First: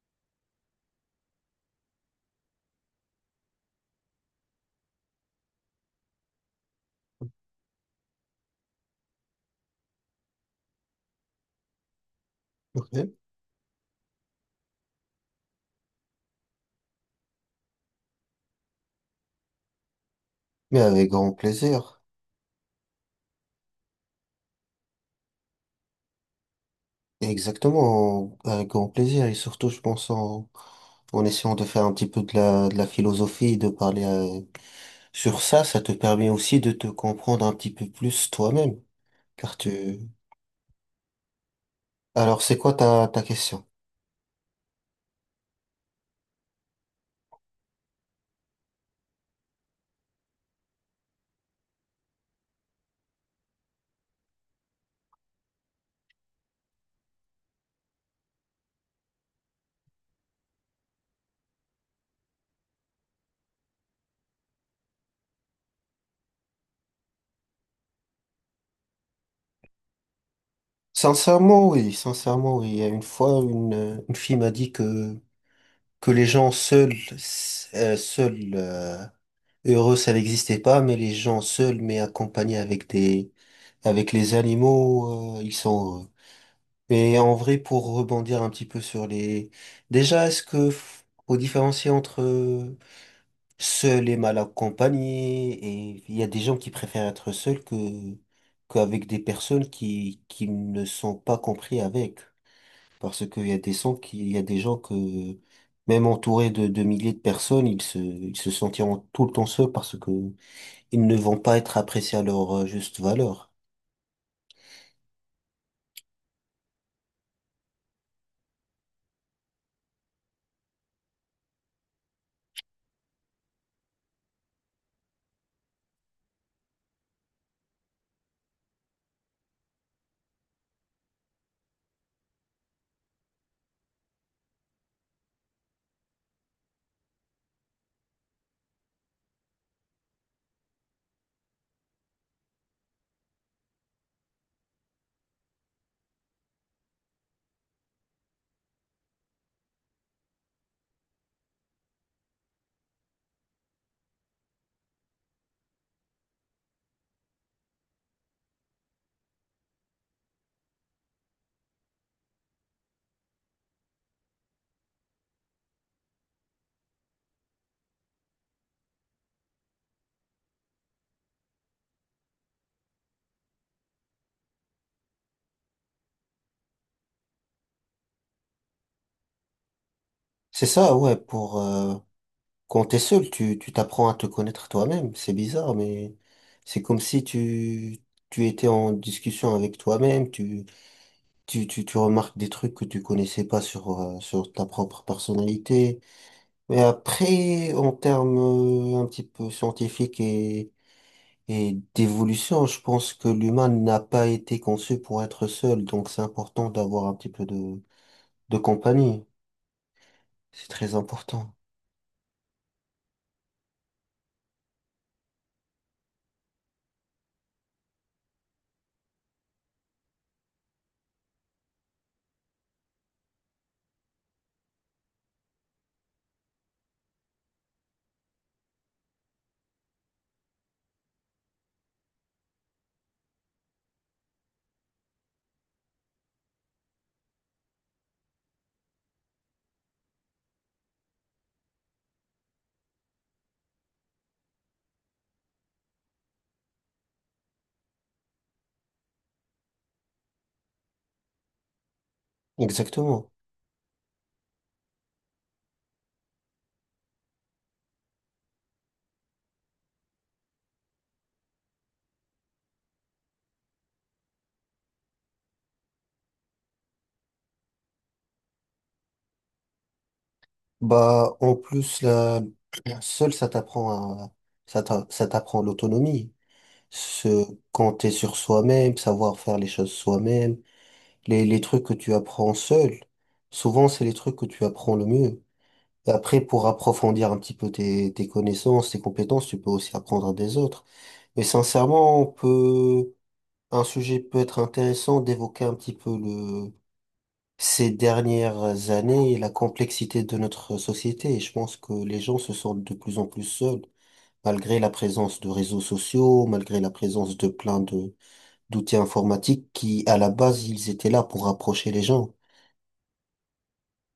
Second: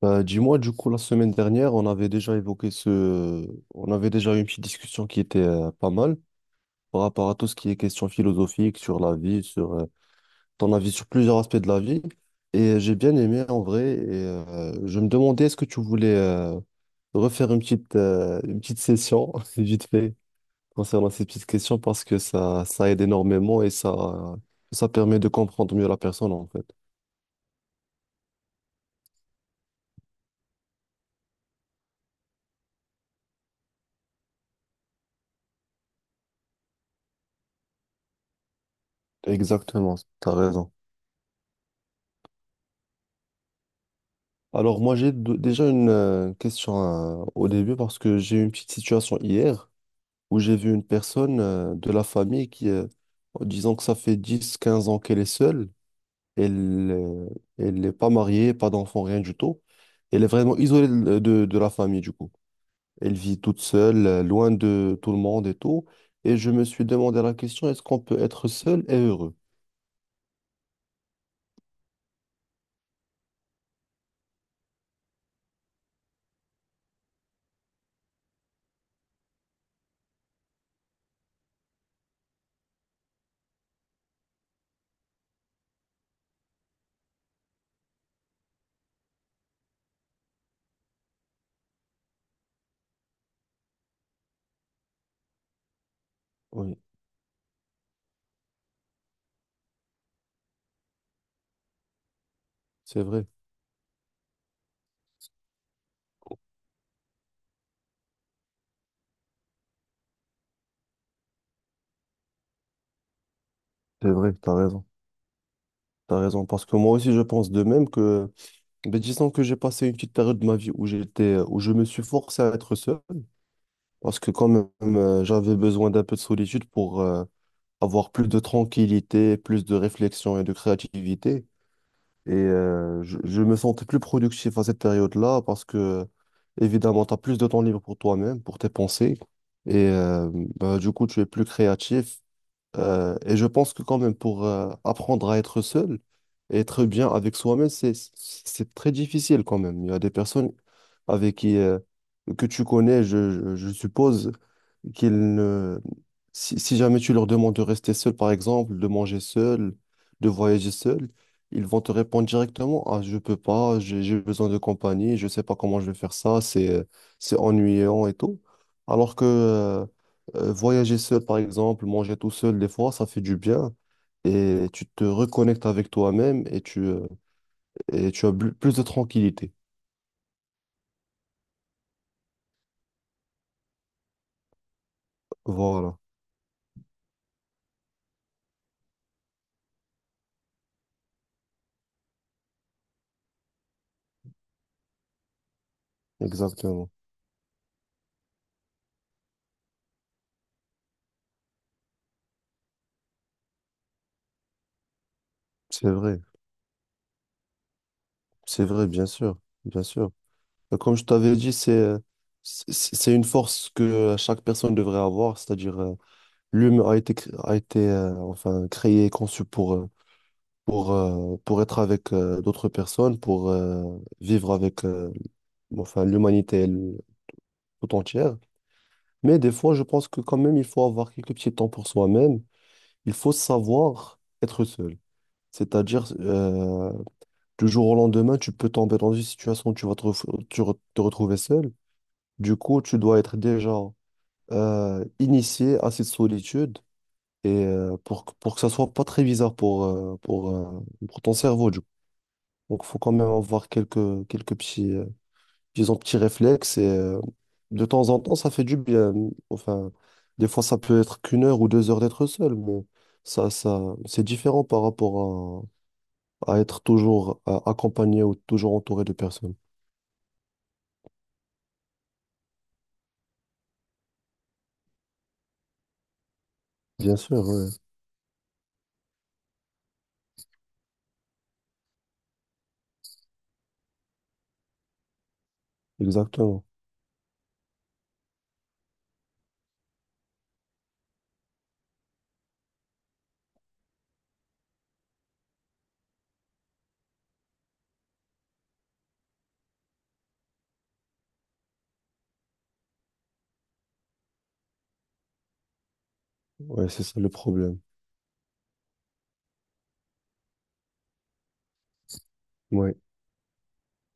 Bah, dis-moi, du coup, la semaine dernière, on avait déjà évoqué ce... On avait déjà eu une petite discussion qui était pas mal par rapport à tout ce qui est question philosophique sur la vie, sur ton avis sur plusieurs aspects de la vie. Et Ok. j'ai bien aimé en vrai. Et je me demandais, est-ce que tu voulais refaire une petite session, vite fait, Mais avec concernant ces grand petites questions, plaisir. parce que ça aide énormément et ça permet de comprendre mieux la personne, en fait. Exactement, avec grand plaisir. Et surtout, je pense en essayant de faire un petit peu de la philosophie, de parler sur ça, ça te permet aussi de te comprendre un petit peu plus toi-même. Car Exactement, tu... t'as raison. Alors, c'est quoi ta question? Alors moi j'ai déjà une question au début parce que j'ai eu une petite situation hier où j'ai vu une personne de la famille qui, disons que ça fait dix quinze ans qu'elle est seule, elle elle n'est pas mariée, pas d'enfant, rien du tout. Elle est vraiment isolée de la famille du coup. Elle vit toute seule, loin de tout le monde et tout. Et je me suis demandé la question, est-ce qu'on peut être seul et heureux? Sincèrement, oui, sincèrement, oui. Il y a une fois, une fille m'a dit que les gens seuls, seuls heureux, ça n'existait pas, mais les gens seuls, mais accompagnés avec avec les animaux, ils sont heureux. Et en vrai, pour rebondir un petit peu sur les, déjà, est-ce que faut différencier entre seul et mal accompagné? Et il y a des gens qui Oui, préfèrent être seuls que qu'avec des personnes qui ne sont pas compris avec, c'est vrai. parce qu'il y a des gens qui, il y a des gens que même entourés de milliers de personnes, ils se sentiront tout le temps seuls parce que ils ne vont pas être appréciés à leur juste valeur. C'est vrai, t'as raison. T'as raison, parce que moi aussi je pense de même que ben, disons que j'ai passé une petite période de ma vie où j'étais, où je me suis forcé à être seul parce que quand même j'avais besoin d'un peu de solitude pour avoir plus de tranquillité, plus de réflexion et de créativité. Et je me sentais plus productif à cette période-là parce que évidemment tu as plus de temps libre pour toi-même, pour tes pensées. Et ben, du coup tu es plus créatif et je pense que quand même pour apprendre à être seul et être bien avec soi-même, c'est très difficile quand même. Il y a des personnes avec qui que tu connais, je suppose qu'ils ne si, si jamais tu leur demandes de rester seul, par exemple, de manger seul, de voyager seul, ils vont te répondre directement, ah, je peux pas, j'ai besoin de compagnie, je sais pas comment je vais faire ça, c'est ennuyant et tout. Alors que voyager seul, par exemple, manger tout seul, des fois, ça fait du bien. Et tu te reconnectes avec toi-même et tu as plus de tranquillité. C'est ça, ouais, pour quand t'es seul, tu t'apprends à te connaître toi-même. C'est bizarre, Voilà, mais c'est comme si tu étais en discussion avec toi-même, tu remarques des trucs que tu connaissais pas sur sur ta propre personnalité. Mais exactement. après, en termes un petit peu scientifiques et d'évolution, je pense que l'humain n'a pas été conçu pour être seul, C'est donc vrai, c'est important d'avoir un petit peu de c'est vrai, bien compagnie. sûr, bien sûr. C'est très Comme je t'avais dit, important. c'est c'est une force que chaque personne devrait avoir, c'est-à-dire l'humain a été, a été enfin, créé et conçu pour, pour être avec d'autres personnes, pour vivre avec enfin, l'humanité elle, tout entière. Mais des fois, je pense que quand même, il faut avoir quelques petits temps pour soi-même. Il faut savoir être seul. C'est-à-dire, du jour au lendemain, tu peux tomber dans une situation où tu vas te, te retrouver seul. Du coup, tu dois être déjà initié à cette solitude et pour, pour que ça soit pas très bizarre pour ton cerveau. Du coup. Donc, il faut quand même Exactement. avoir quelques petits, ils ont petit réflexe et de temps en temps, ça fait du bien. Enfin, des fois, ça peut être qu'une heure ou deux heures d'être seul, mais c'est différent par rapport à être toujours accompagné ou toujours entouré de personnes. Bah, en plus, la, seul, ça t'apprend à, ça t'apprend l'autonomie. Bien sûr, Se ouais, compter sur soi-même, savoir faire les choses soi-même. Les trucs que tu apprends seul, souvent, c'est les trucs que tu apprends le mieux. Et après, exactement. pour approfondir un petit peu tes, tes connaissances, tes compétences, tu peux aussi apprendre des autres. Mais sincèrement, on peut, un sujet peut être intéressant d'évoquer un petit peu le, ces dernières années, et la complexité de notre société, et je pense que les gens se sentent de plus en plus seuls, malgré la présence de réseaux sociaux, malgré Ouais, la c'est ça le présence de plein problème. de d'outils informatiques qui, à la base, ils étaient là pour rapprocher les gens. Ouais.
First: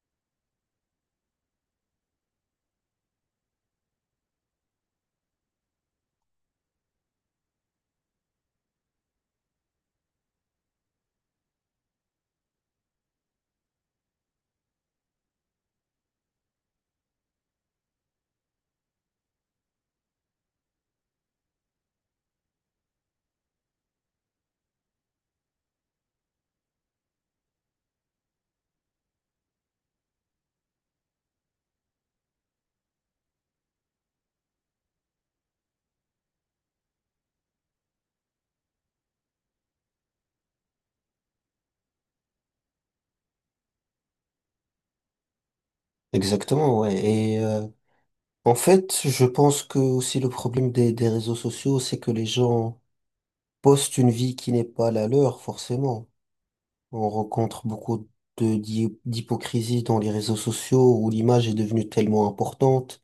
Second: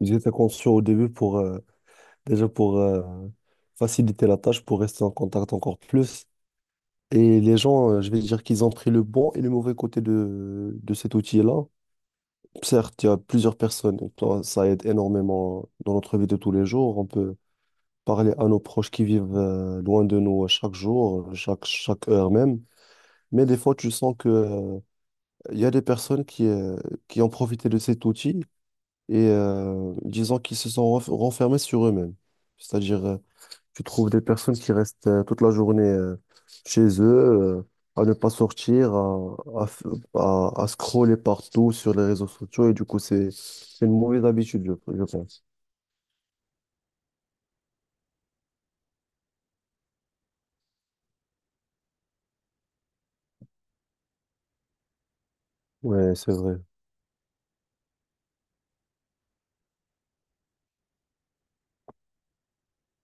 Ils étaient conscients au début pour, déjà pour faciliter la tâche, pour rester en contact encore plus. Et les gens, je vais dire qu'ils ont pris le bon et le mauvais côté de cet outil-là. Certes, il y a plusieurs personnes, toi, ça aide énormément dans notre vie de tous les jours. On peut parler à nos proches qui vivent loin de nous chaque jour, chaque heure même. Mais des fois, tu sens que, il y a des personnes qui ont profité de cet outil et disons qu'ils se sont renfermés sur eux-mêmes. C'est-à-dire, tu trouves des personnes qui restent toute la journée chez eux, euh, à ne pas sortir, à scroller partout sur les réseaux sociaux. Et du coup, c'est une mauvaise habitude, je pense. Exactement, ouais. Et en fait, je pense que aussi le problème des réseaux sociaux, c'est que les gens postent une vie qui n'est pas la leur, forcément. Ouais, c'est vrai. On rencontre beaucoup de d'hypocrisie dans les réseaux sociaux où l'image est devenue tellement importante.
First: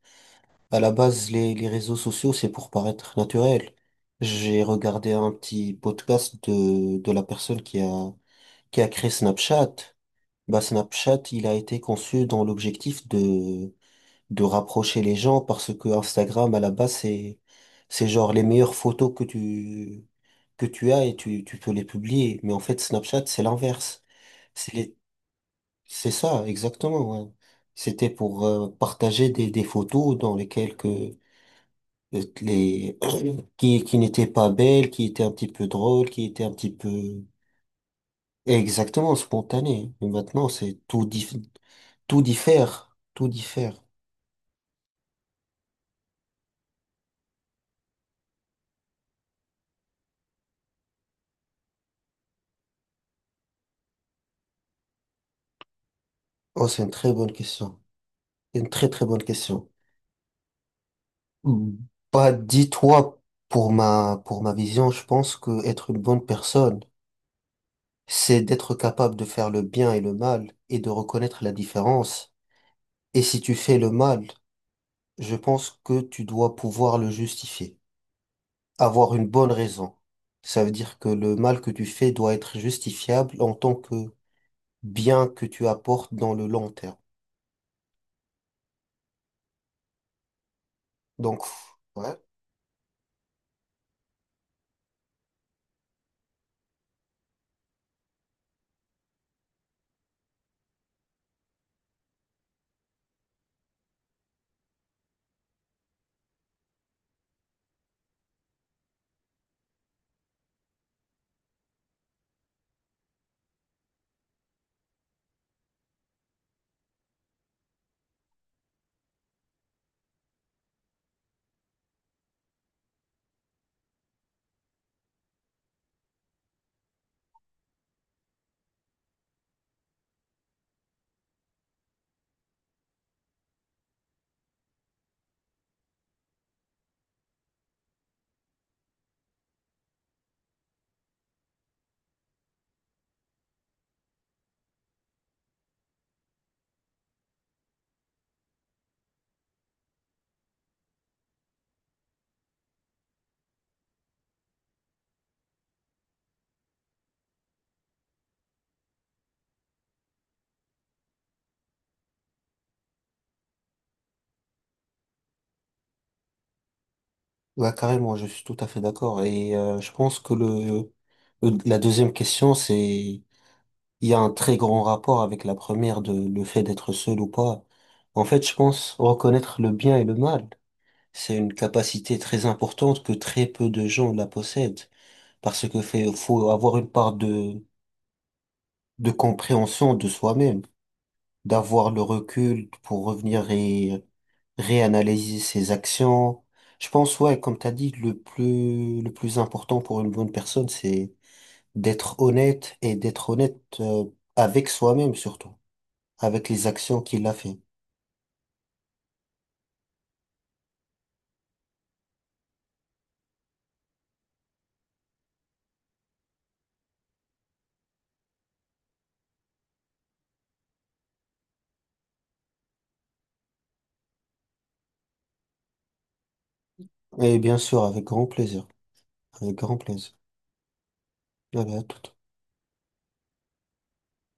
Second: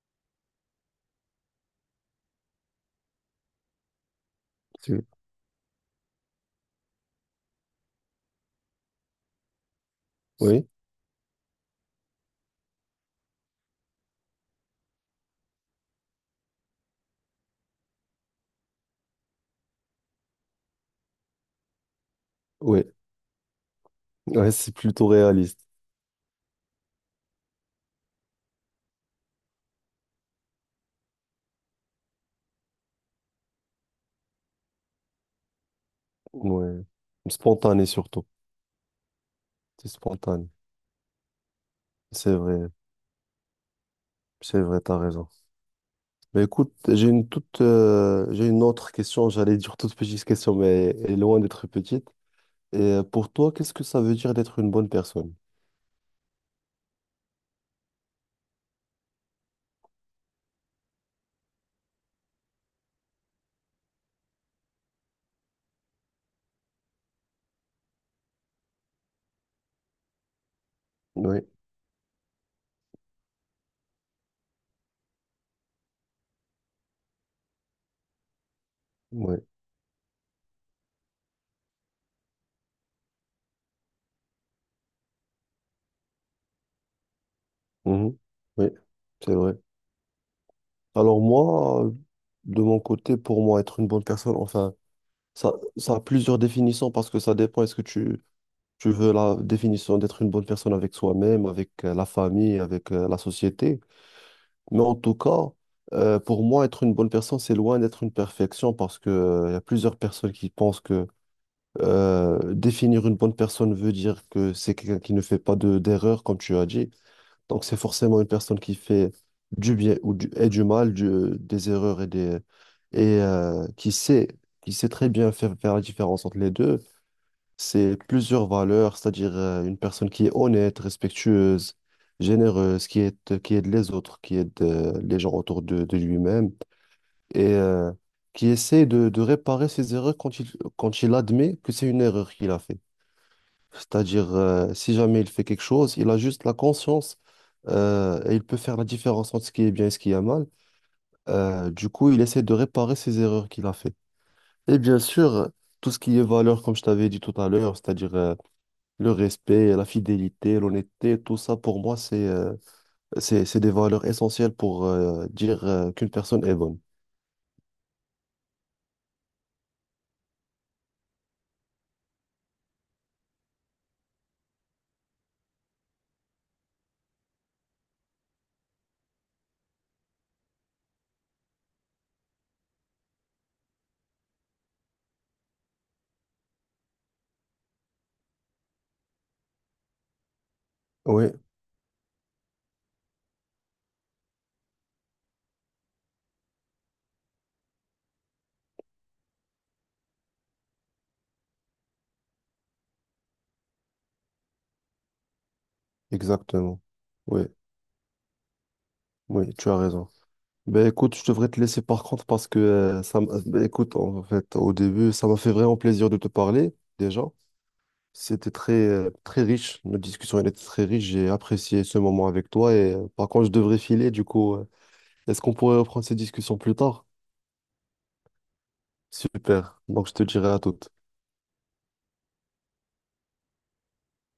À la base, les réseaux sociaux, c'est pour paraître naturel. J'ai Tu- regardé un petit podcast de la personne qui a créé Snapchat. Bah, Oui, Snapchat, il a été conçu dans l'objectif de rapprocher les gens parce que Instagram, à la base, c'est genre les meilleures photos que tu as et tu peux les publier. Mais en fait, oui. Snapchat, c'est l'inverse. Ouais, c'est C'est les- plutôt réaliste. c'est ça, exactement, ouais. C'était pour partager des photos dans lesquelles que les qui n'étaient pas belles, qui étaient un petit peu drôles, qui étaient un petit Ouais. peu Spontané surtout. exactement C'est spontanées. Mais maintenant, spontané. c'est tout C'est vrai. diffère, tout diffère. C'est vrai, t'as raison. Mais écoute, j'ai une toute, j'ai une autre question. J'allais dire toute petite question, mais elle est loin d'être petite. Et pour toi, qu'est-ce que ça veut dire d'être une bonne personne? Oh, c'est une très bonne question. Une très très bonne question. Mm. Bah, dis-toi, pour ma vision, je pense que être une bonne personne, c'est d'être capable de faire le bien et le mal et de Oui, reconnaître la différence. Et si tu fais le mal, je pense que tu dois pouvoir le justifier. Avoir une oui, bonne raison. Ça veut dire que le mal que tu fais doit être justifiable en tant que bien que tu apportes dans le long terme. mhm, oui, c'est vrai. Alors Donc, moi, ouais, de mon côté, pour moi, être une bonne personne, enfin, ça a plusieurs définitions parce que ça dépend. Est-ce que tu veux la définition d'être une bonne personne avec soi-même, avec la famille, avec la société? Mais en tout cas, pour moi, être une bonne personne, c'est loin d'être une perfection parce que, il y a plusieurs personnes qui pensent que définir une bonne personne veut dire que c'est quelqu'un qui ne fait pas de, d'erreur, comme tu as dit. Donc, c'est forcément une personne qui fait du bien ou du, et du mal, des erreurs et des, et qui sait très bien faire la différence entre les deux. C'est plusieurs valeurs, c'est-à-dire une personne qui est honnête, respectueuse, généreuse, qui aide les autres, qui aide les gens autour de lui-même et qui essaie de réparer ses erreurs quand il admet que c'est une erreur qu'il a fait. C'est-à-dire, si jamais il fait quelque chose, il a juste la conscience et il peut faire la différence entre ce qui est bien et ce qui est mal. Du coup, il essaie de réparer ses erreurs qu'il a fait. Et bien sûr, tout ce qui est valeur, comme je t'avais dit tout à l'heure, c'est-à-dire le respect, la fidélité, l'honnêteté, tout ça, pour moi, c'est des valeurs essentielles pour dire qu'une personne est bonne. ouais, carrément, je suis tout à fait d'accord. Et je pense que le, la deuxième question, c'est, il y a un très grand rapport avec la première de le fait d'être seul ou pas. En fait, je pense reconnaître le bien et le mal, c'est une capacité très importante que très peu de gens la possèdent. Parce que fait, faut avoir une part de compréhension de soi-même, Oui, d'avoir le recul pour revenir et réanalyser ses actions. Je pense, ouais, comme t'as dit, le plus important pour une bonne personne, c'est d'être honnête et d'être honnête avec soi-même surtout, avec les exactement. actions qu'il a Oui, fait. oui, tu as raison. Ben écoute, je devrais te laisser par contre parce que ben, écoute, en fait, au début, ça m'a fait vraiment plaisir de te parler déjà. C'était très, très riche, notre discussion elle était très riche, j'ai apprécié ce moment avec toi et par contre, je devrais filer du coup. Est-ce qu'on pourrait reprendre cette discussion plus tard? Et bien sûr, avec grand plaisir, avec grand Super, donc plaisir. je te dirai à toute. Allez, à tout.